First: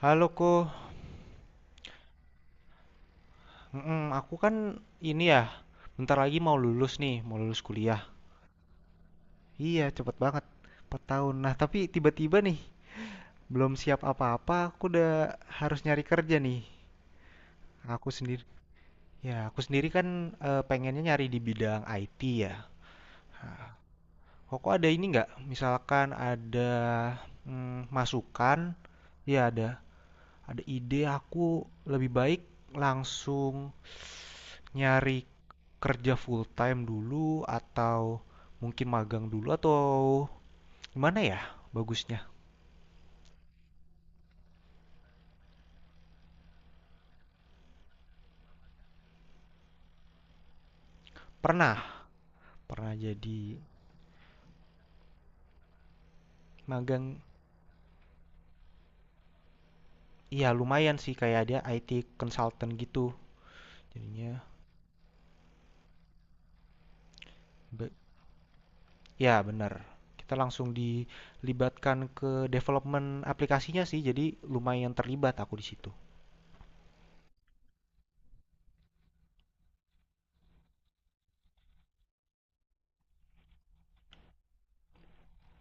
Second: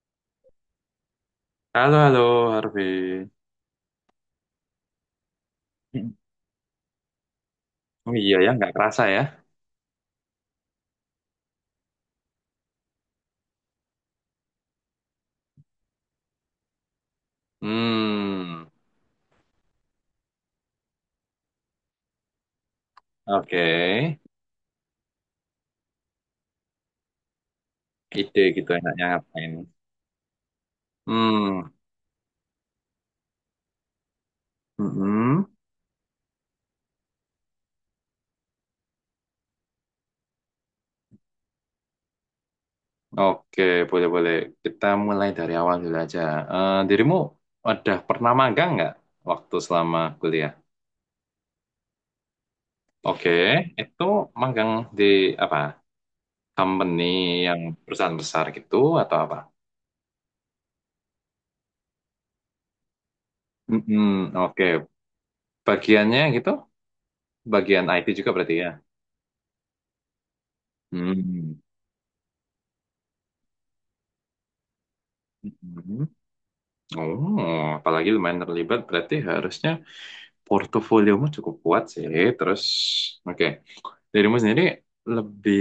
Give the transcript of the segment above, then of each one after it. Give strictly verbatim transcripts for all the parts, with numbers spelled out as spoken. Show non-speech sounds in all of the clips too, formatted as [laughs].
Halo Ko. Halo, halo, Harvey. Mm-mm, aku kan ini ya, bentar lagi mau lulus nih, mau lulus kuliah. Oh iya ya, nggak kerasa ya. Iya, cepet banget, empat tahun. Nah, tapi tiba-tiba nih, belum siap apa-apa, aku udah harus nyari kerja nih. Aku sendiri, Hmm, ya aku sendiri kan eh, pengennya nyari di bidang I T ya. oke. Kok ada ini nggak? Misalkan ada mm, Ide gitu masukan, enaknya ya ngapain. ada, ada ide aku Hmm, lebih baik langsung nyari mm-mm. kerja full time dulu atau mungkin magang dulu atau gimana ya bagusnya? Oke, boleh-boleh. Kita mulai dari awal dulu aja. Eh, dirimu udah pernah magang nggak waktu selama kuliah? Pernah, pernah Oke, jadi itu magang di apa? Company magang. yang perusahaan besar gitu atau apa? Iya, lumayan sih kayak dia I T consultant gitu. Jadinya Mm-mm, oke. Bagiannya gitu? Bagian be- I T juga berarti ya? ya benar. Kita langsung Hmm. dilibatkan ke development aplikasinya sih, jadi lumayan terlibat aku di situ. Mm-mm. Oh, apalagi lumayan terlibat, berarti harusnya portofoliomu cukup kuat sih. Terus, oke, dirimu sendiri lebih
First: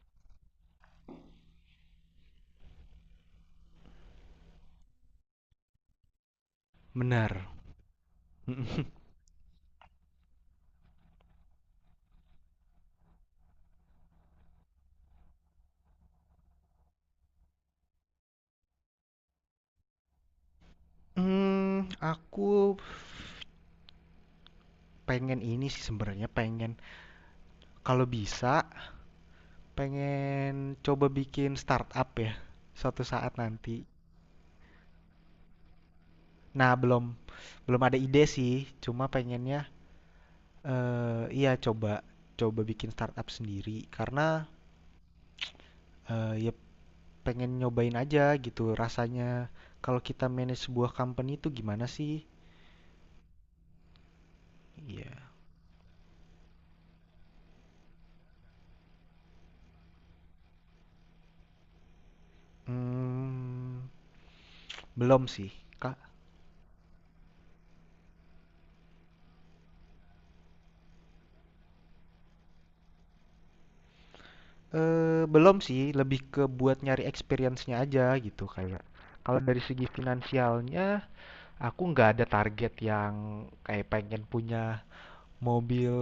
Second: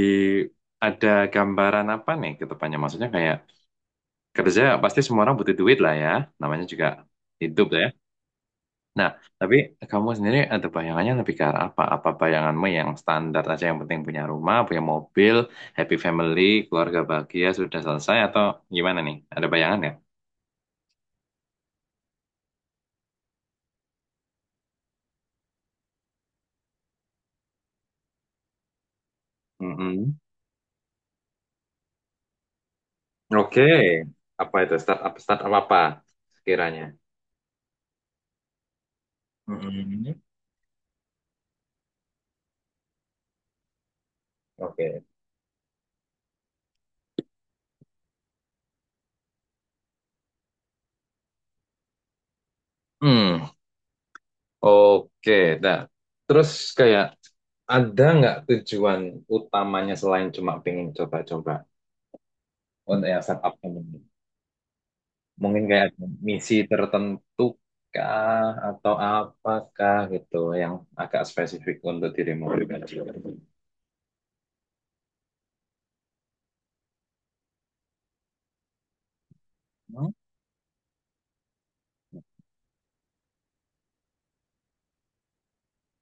ada gambaran apa nih ke depannya? Maksudnya kayak kerja pasti semua orang butuh duit lah ya, namanya juga Benar. hidup lah ya. [laughs] Nah, tapi kamu sendiri ada bayangannya lebih ke arah apa? Apa bayanganmu yang standar aja yang penting punya rumah, punya mobil, happy family, keluarga bahagia sudah selesai atau gimana nih? Ada bayangan Hmm, aku pengen ini sih, sebenarnya pengen kalau bisa ya? pengen coba bikin startup ya, suatu saat Oke, nanti. apa itu startup startup apa Nah, sekiranya? belum belum ada ide sih, cuma pengennya Mm-mm. eh iya coba coba bikin startup sendiri karena Oke. eh ya pengen nyobain aja gitu rasanya kalau kita manage sebuah company itu gimana sih? Hmm, Iya. oke. Nah, terus kayak ada nggak tujuan utamanya selain cuma pengen coba-coba untuk yang startup Hmm, ini? belum sih. Mungkin kayak Ka ada misi tertentu kah atau apakah gitu yang agak spesifik untuk dirimu pribadi? eh belum sih, lebih ke buat nyari experience-nya aja gitu kayak. Kalau dari segi Hmm, finansialnya, aku nggak ada target yang kayak pengen punya mobil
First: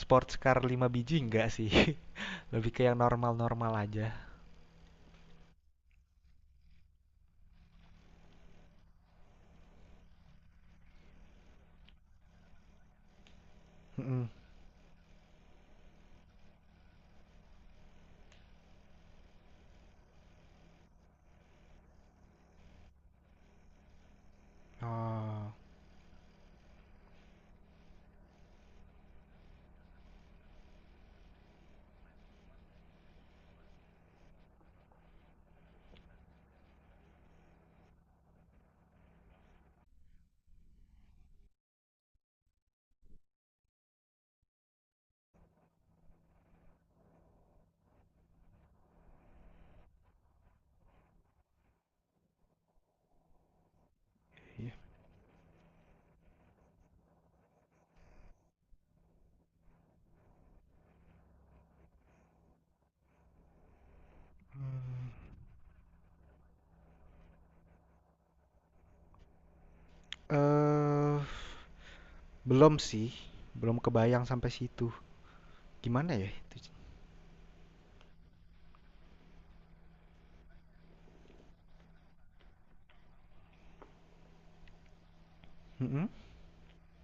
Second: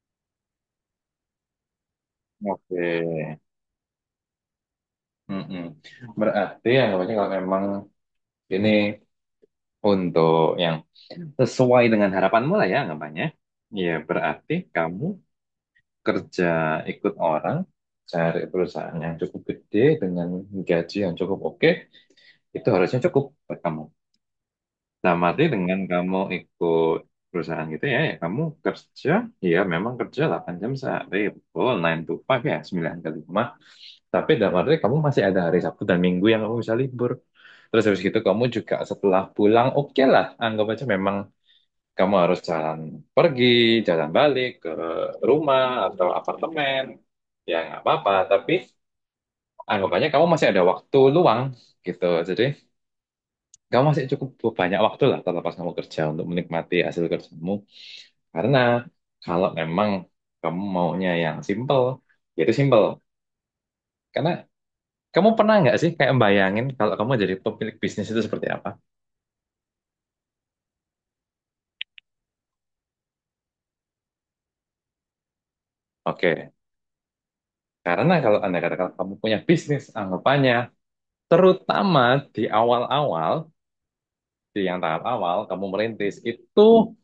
sports car lima biji nggak sih. [laughs] Lebih ke yang oke. normal-normal aja. Mm-mm. Berarti yang namanya kalau memang ini untuk yang sesuai dengan harapanmu lah ya anggapannya. Ya, Mm-mm. berarti kamu kerja ikut orang, cari perusahaan yang cukup gede dengan gaji yang cukup oke, itu harusnya cukup buat kamu. Dalam arti Oh, dengan kamu ikut perusahaan gitu ya, ya kamu kerja, ya memang kerja delapan jam sehari, betul, nine to five ya, sembilan ke lima. Tapi dalam arti kamu masih ada hari Sabtu dan Minggu yang kamu bisa libur. Terus habis gitu kamu juga setelah pulang, oke lah, anggap aja memang kamu harus jalan pergi, jalan balik ke rumah atau apartemen. Ya nggak apa-apa, tapi anggapannya kamu masih ada waktu luang gitu. Jadi kamu masih cukup iya. banyak waktu lah terlepas kamu kerja untuk menikmati hasil kerjamu. Karena kalau memang kamu maunya yang simple, ya itu simple. Karena Hmm. kamu pernah nggak sih kayak bayangin kalau kamu jadi pemilik bisnis itu seperti apa? Eh, belum sih, belum kebayang sampai situ. Gimana ya Oke, itu? karena kalau anda katakan kamu punya bisnis, anggapannya terutama di awal-awal, di yang tahap awal kamu Mm-mm. merintis, itu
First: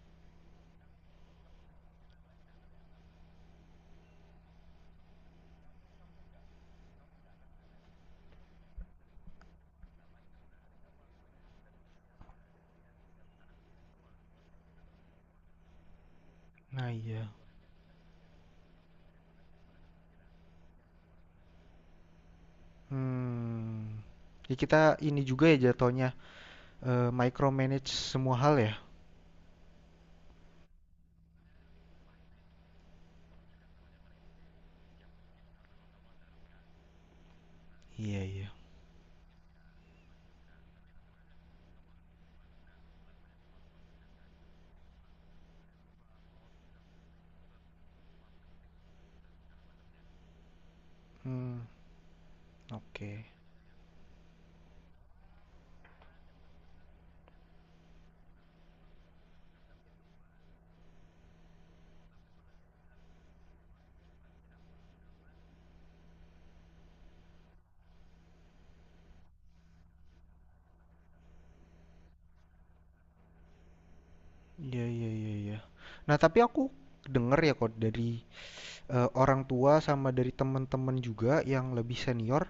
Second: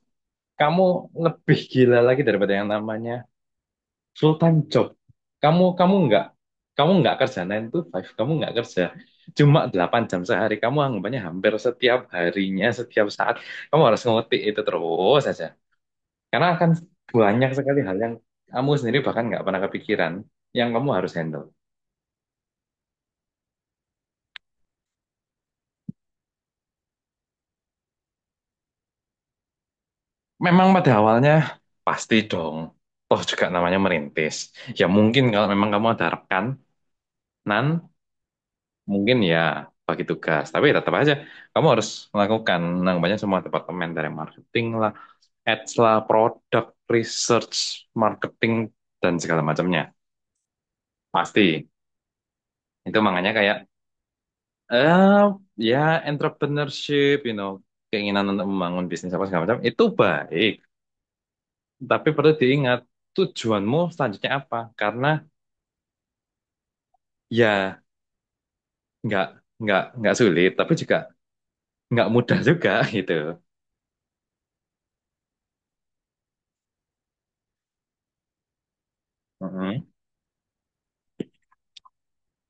kamu lebih gila lagi daripada yang namanya full-time job. Kamu kamu nggak kamu nggak kerja sembilan to lima, kamu nggak kerja cuma delapan jam sehari. Kamu anggapannya hampir setiap harinya, setiap saat kamu harus ngetik itu terus saja. Karena akan Nah iya. banyak sekali hal yang kamu sendiri bahkan nggak pernah kepikiran yang kamu harus handle. Hmm. Ya kita ini juga ya jatuhnya eh micromanage semua hal ya. Memang pada awalnya pasti dong. Toh juga namanya merintis. Ya mungkin kalau memang kamu ada rekanan, Iya, iya. mungkin ya bagi tugas. Tapi tetap aja kamu harus melakukan namanya semua departemen dari marketing lah, ads lah, produk, research, marketing dan segala macamnya. Hmm, Pasti. Itu oke. makanya kayak eh ya entrepreneurship, you know, keinginan untuk membangun bisnis apa segala macam itu baik. Tapi perlu diingat tujuanmu selanjutnya apa? Karena ya nggak nggak nggak sulit tapi juga nggak mudah juga [laughs] gitu Iya iya iya iya. Nah, tapi aku denger ya kok dari eh, orang tua Mhm. sama dari teman-teman juga yang lebih senior,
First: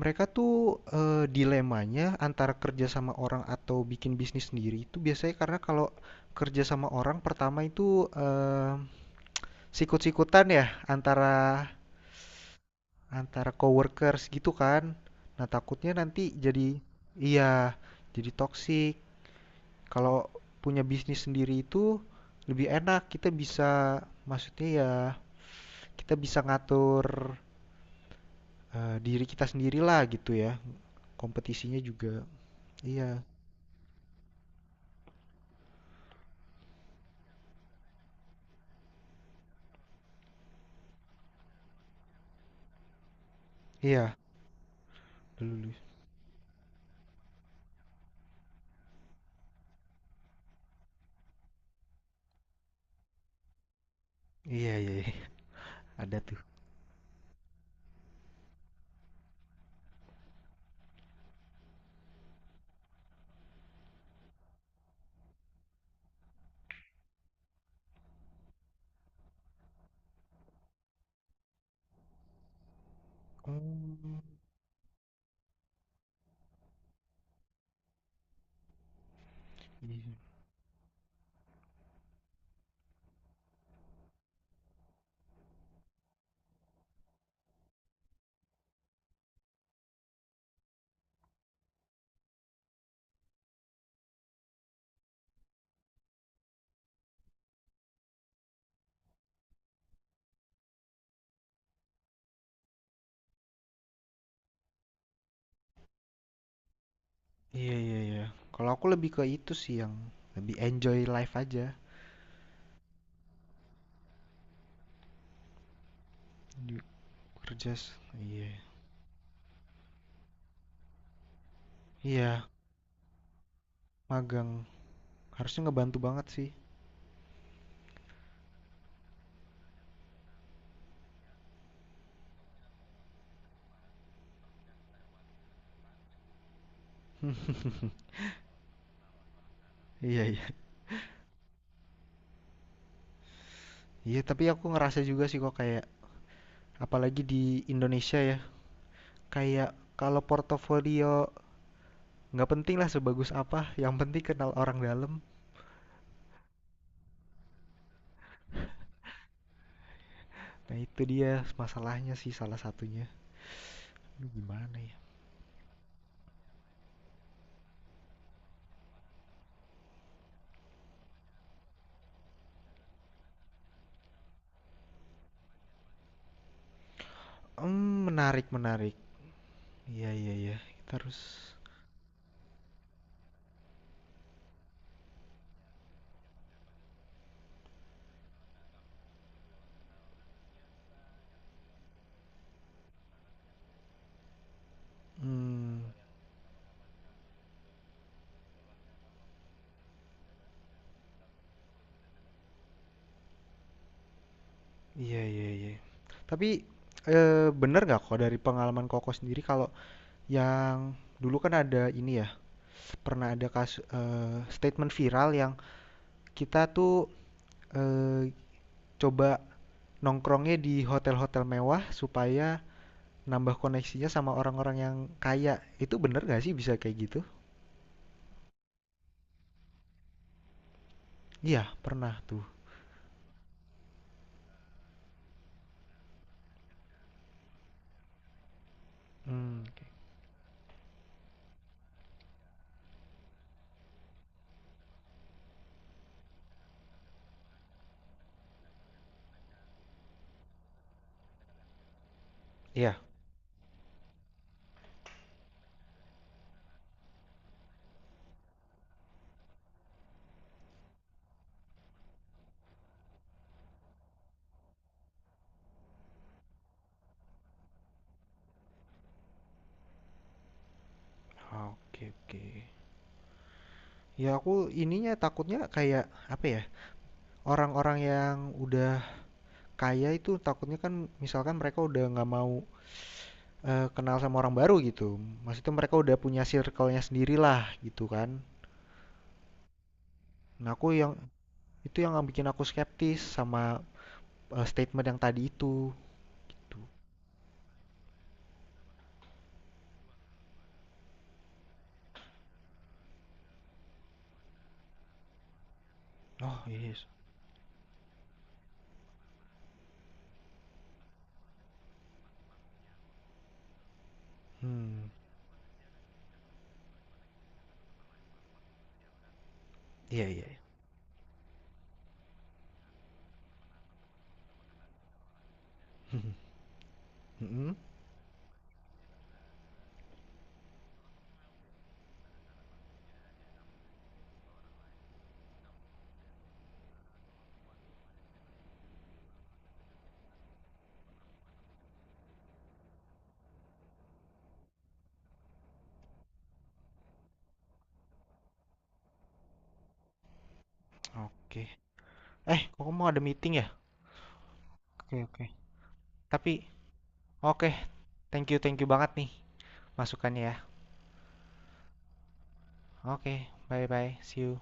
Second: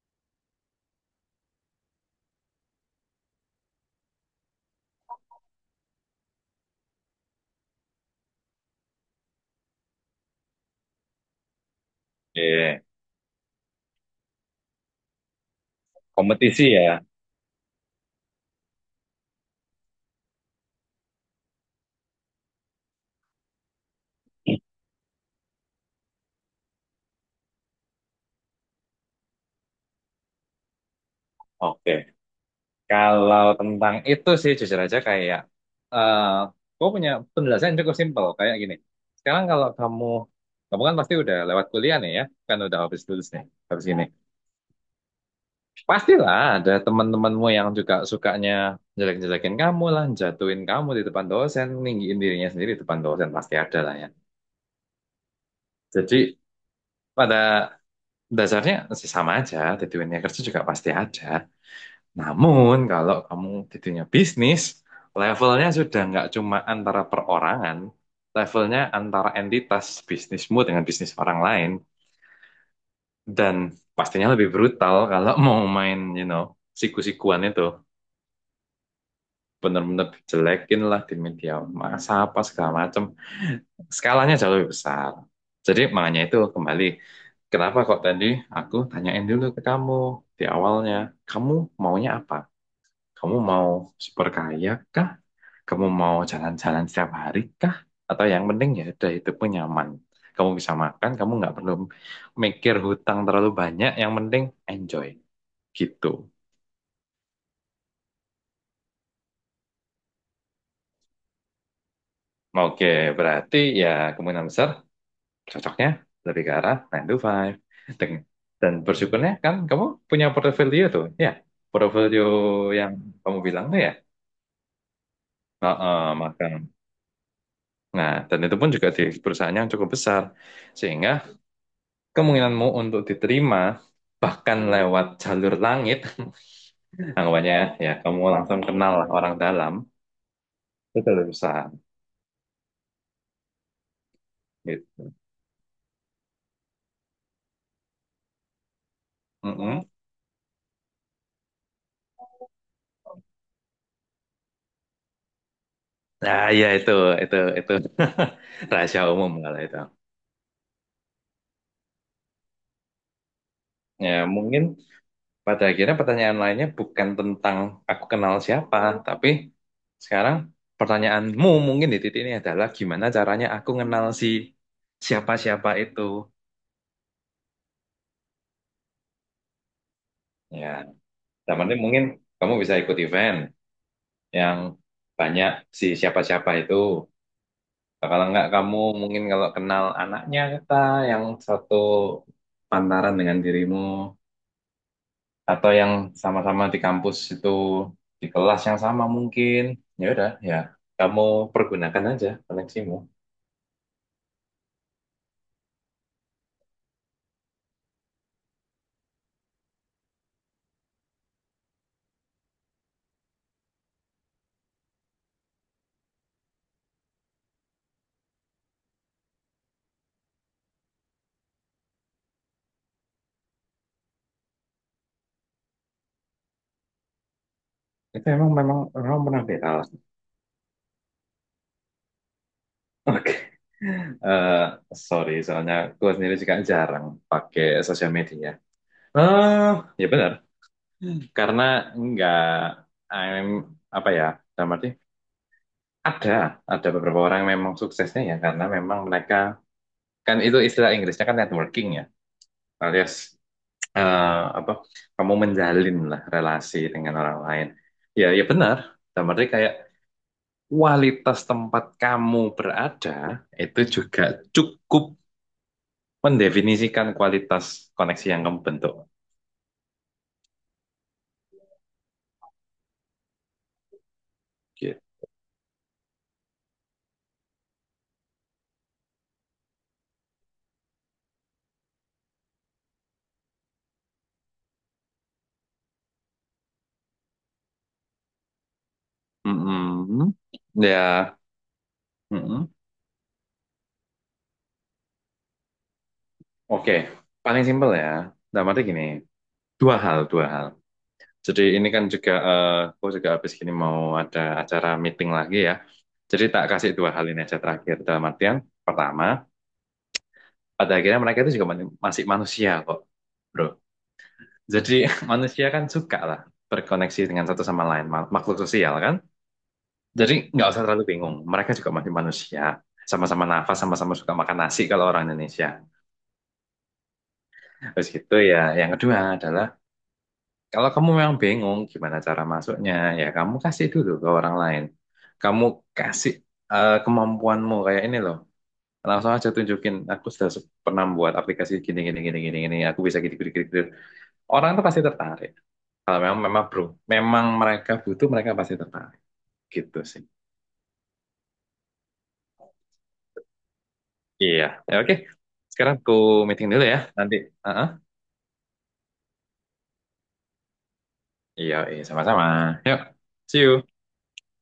mereka tuh eh, dilemanya antara kerja sama orang atau bikin bisnis sendiri itu biasanya karena kalau kerja sama orang pertama itu eh, sikut-sikutan ya antara Oke. antara coworkers gitu kan. Nah, takutnya nanti jadi Kompetisi ya. iya, jadi toksik. Kalau punya bisnis sendiri itu lebih enak, kita bisa maksudnya ya kita bisa ngatur eh, diri kita sendiri lah gitu ya. Kompetisinya Oke. juga. Iya. Kalau tentang itu sih jujur aja kayak eh gue punya penjelasan yang cukup simpel kayak gini. Sekarang kalau kamu kamu kan pasti udah lewat kuliah nih ya, kan udah habis lulus nih, habis ini. Iya. Lulus. Pastilah ada teman-temanmu yang juga sukanya jelek-jelekin kamu lah, jatuhin kamu di depan dosen, ninggiin dirinya sendiri di depan dosen pasti ada lah ya. Iya, iya, iya. Ada Jadi tuh. pada dasarnya sih sama aja, t dua nya kerja juga pasti ada. Namun kalau kamu t te dua nya bisnis, levelnya sudah nggak cuma antara perorangan, levelnya antara entitas bisnismu dengan bisnis orang lain. Dan Oh, pastinya lebih brutal kalau [laughs] mau main, you know, siku-sikuan itu. Bener-bener iya. dijelekin lah di media massa apa segala macam. Skalanya jauh lebih besar. Jadi makanya itu kembali. Kenapa kok tadi aku tanyain dulu ke kamu di awalnya, kamu maunya apa? Kamu mau super kaya kah? Kamu mau jalan-jalan setiap hari kah? Atau yang penting ya udah hidupmu nyaman. Kamu bisa makan, kamu nggak perlu mikir hutang terlalu banyak. Yang penting enjoy. Gitu. Iya, iya, iya. Kalau aku lebih ke itu sih yang lebih enjoy life aja. Oke, berarti ya kemungkinan besar cocoknya lebih ke arah Di sembilan to five. kerja. s- Dan, Iya. dan bersyukurnya kan kamu punya portfolio tuh. Ya, portfolio Iya, yang kamu bilang tuh ya. magang. Harusnya ngebantu Heeh, banget sih. makan. Nah, dan itu pun juga di perusahaan yang cukup besar. Sehingga kemungkinanmu untuk diterima bahkan lewat jalur langit, [laughs] anggapannya ya kamu langsung kenal lah orang dalam, Iya, iya. itu lebih besar Iya, tapi aku ngerasa gitu. juga sih kok kayak apalagi di Indonesia ya. Kayak Mm-mm. kalau portofolio nggak penting lah sebagus apa, yang penting kenal orang dalam. Nah, ya itu itu itu [laughs] rahasia umum kalau itu. Nah itu dia masalahnya sih salah satunya. Ya, Aduh, mungkin gimana ya? pada akhirnya pertanyaan lainnya bukan tentang aku kenal siapa, tapi sekarang pertanyaanmu mungkin di titik ini adalah gimana caranya aku kenal si siapa-siapa itu. Hmm, menarik menarik. Iya iya iya. Ya, Kita harus. dalam arti mungkin kamu bisa ikut event yang banyak si siapa-siapa itu. Nah, kalau enggak kamu mungkin kalau kenal anaknya kita yang satu pantaran dengan dirimu, atau Hmm, yang sama-sama di kampus itu di kelas yang sama mungkin ya udah ya kamu pergunakan aja koneksimu iya iya iya. Tapi eh, bener nggak kok dari pengalaman Koko sendiri kalau yang dulu kan ada ini ya pernah ada kasus eh, statement viral yang kita tuh eh, coba nongkrongnya di hotel-hotel mewah supaya nambah koneksinya sama orang-orang yang kaya. Itu bener gak sih bisa kayak gitu? itu emang memang orang pernah di kelas. Iya, pernah tuh. [laughs] Oke. Eh, Sorry soalnya gue sendiri juga jarang pakai sosial media Hmm, eh ya benar karena nggak I'm apa ya dalam arti ada ada beberapa orang yang memang suksesnya ya karena memang mereka kan itu istilah Inggrisnya kan networking ya iya. alias eh, apa kamu menjalin lah relasi dengan orang lain. Ya, ya benar. Dan berarti kayak kualitas tempat kamu berada itu juga cukup mendefinisikan kualitas koneksi yang kamu bentuk. Oke, oke. Ya aku Gitu. ininya takutnya kayak apa ya? Orang-orang yang udah kaya itu takutnya kan misalkan mereka udah nggak mau eh, kenal sama orang baru gitu. Maksudnya mereka udah punya circle-nya sendirilah gitu kan. Mm-mm. Nah, aku yang Ya, itu yang bikin aku mm-mm. skeptis sama eh, statement yang tadi itu. Tuh. Oke. Paling simpel ya. Dan berarti gini, dua hal, dua hal. Jadi ini kan juga, eh, aku juga habis gini mau ada acara meeting lagi ya. Jadi Oh, tak kasih yes. dua hal ini aja terakhir. Dalam artian, pertama, pada akhirnya mereka itu juga manu- masih manusia kok, bro. Jadi Hmm. [laughs] manusia kan suka lah berkoneksi dengan satu sama lain, ma- makhluk sosial kan. Iya, Jadi iya. [laughs] iya. nggak usah terlalu bingung, mereka juga masih manusia. Sama-sama nafas, sama-sama suka makan nasi kalau orang Indonesia. Mm-mm. Terus gitu ya, yang kedua adalah, kalau kamu memang bingung gimana cara masuknya, ya kamu kasih dulu ke orang lain. Kamu kasih eh, kemampuanmu kayak ini loh. Langsung aja tunjukin, aku sudah se- pernah buat aplikasi gini, gini, gini, gini, gini. Aku bisa gini, gini, gini, gini. Orang tuh pasti tertarik. Kalau memang memang bro, memang mereka butuh, mereka pasti tertarik. Gitu sih. Oke. Eh, kok mau ada meeting ya? Iya. Ya, oke. Oke, oke. Sekarang aku Tapi, meeting dulu ya. Nanti. oke. uh Thank you, thank you banget nih masukannya ya. Iya, iya, sama-sama. Yuk. Oke, See you. bye-bye. See you.